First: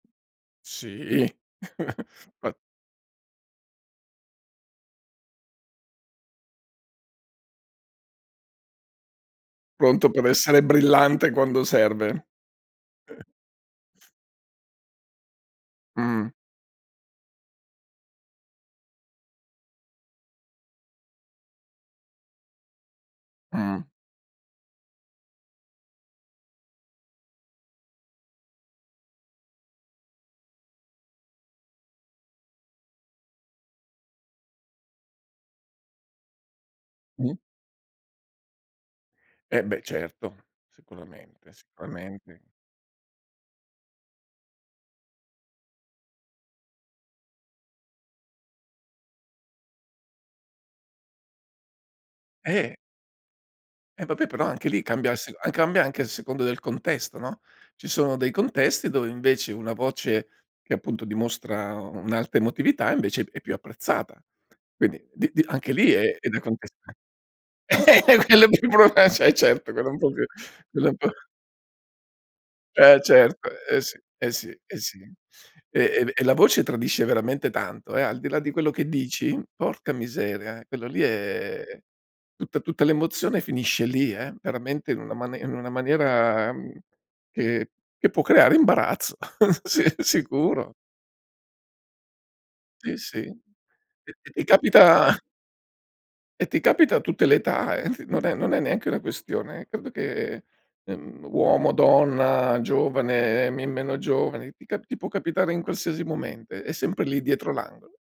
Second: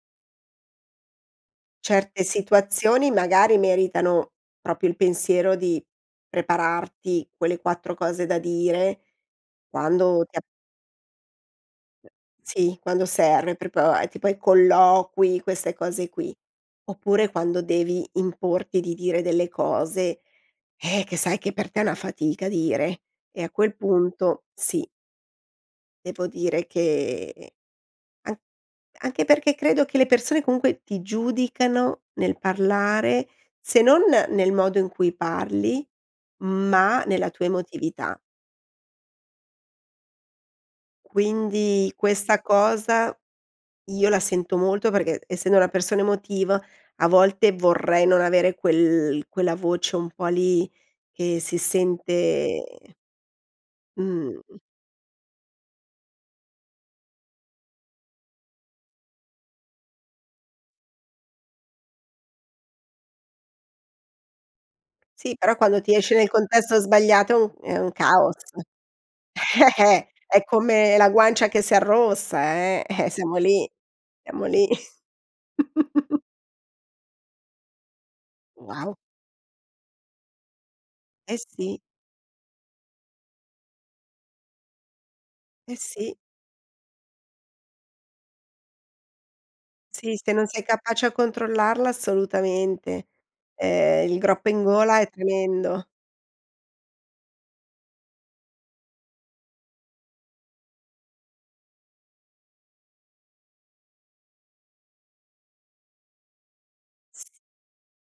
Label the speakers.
Speaker 1: Sì.
Speaker 2: Certe
Speaker 1: Ma
Speaker 2: situazioni magari meritano proprio il pensiero di prepararti quelle 4 cose da dire
Speaker 1: Pronto
Speaker 2: quando
Speaker 1: per
Speaker 2: ti a
Speaker 1: essere brillante quando
Speaker 2: E
Speaker 1: serve.
Speaker 2: sì, quando serve, proprio è tipo ai colloqui queste cose
Speaker 1: Mh-mh.
Speaker 2: qui. Oppure quando devi importi di dire delle cose, eh, che sai che per te è una fatica dire, e a quel
Speaker 1: Mh.
Speaker 2: punto sì. Devo dire che an anche perché credo che le persone comunque ti giudicano nel parlare, se non nel modo in cui parli, ma nella
Speaker 1: Mh.
Speaker 2: tua emotività.
Speaker 1: Eh beh certo. Sicuramente,
Speaker 2: Quindi
Speaker 1: sicuramente.
Speaker 2: questa cosa io la sento molto perché, essendo una persona emotiva, a volte vorrei non avere quel quella voce un po' lì che si
Speaker 1: Eh!
Speaker 2: sente
Speaker 1: Eh vabbè
Speaker 2: mhmm
Speaker 1: però anche lì cambia a sec cambia anche a seconda del contesto, no. Ci sono dei contesti dove invece una voce, che appunto dimostra un'alta emotività, invece è p è più apprezzata. Quindi di
Speaker 2: Sì,
Speaker 1: di
Speaker 2: però
Speaker 1: anche
Speaker 2: quando
Speaker 1: lì
Speaker 2: ti esce
Speaker 1: è è
Speaker 2: nel
Speaker 1: da
Speaker 2: contesto
Speaker 1: contesta
Speaker 2: sbagliato è un è un
Speaker 1: e
Speaker 2: caos.
Speaker 1: quello è più brutt e ce e certo
Speaker 2: Eh,
Speaker 1: quella un
Speaker 2: eh.
Speaker 1: po' più
Speaker 2: È
Speaker 1: quella
Speaker 2: come
Speaker 1: un po'
Speaker 2: la guancia che si arrossa, eh;
Speaker 1: Eh
Speaker 2: eh, siamo
Speaker 1: certo,
Speaker 2: lì
Speaker 1: eh sì, eh
Speaker 2: siamo
Speaker 1: sì,
Speaker 2: lì.
Speaker 1: eh sì. E e v e la voce tradisce veramente tanto, eh, al di là di quello che
Speaker 2: Wow.
Speaker 1: dici. Porca miseria. Quello lì
Speaker 2: Eh
Speaker 1: è
Speaker 2: sì.
Speaker 1: tutta tutta l'emozione finisce lì, eh, veramente in una ma in una
Speaker 2: Eh sì.
Speaker 1: maniera, uhm, che che può creare imbarazzo, sì
Speaker 2: Sì, se non sei
Speaker 1: sicuro.
Speaker 2: capace a controllarla,
Speaker 1: Sì,
Speaker 2: assolutamente.
Speaker 1: sì.
Speaker 2: Eh,
Speaker 1: Ti
Speaker 2: il
Speaker 1: ti
Speaker 2: groppo in gola è
Speaker 1: capita
Speaker 2: tremendo.
Speaker 1: e ti capita a tutte le età, eh. T non è non è neanche una questione credo che, ehm, uomo, donna, giovane, ehm, me meno giovane, ti ca ti può capitare in qualsiasi momento, è sempre lì
Speaker 2: S
Speaker 1: dietro l'angolo.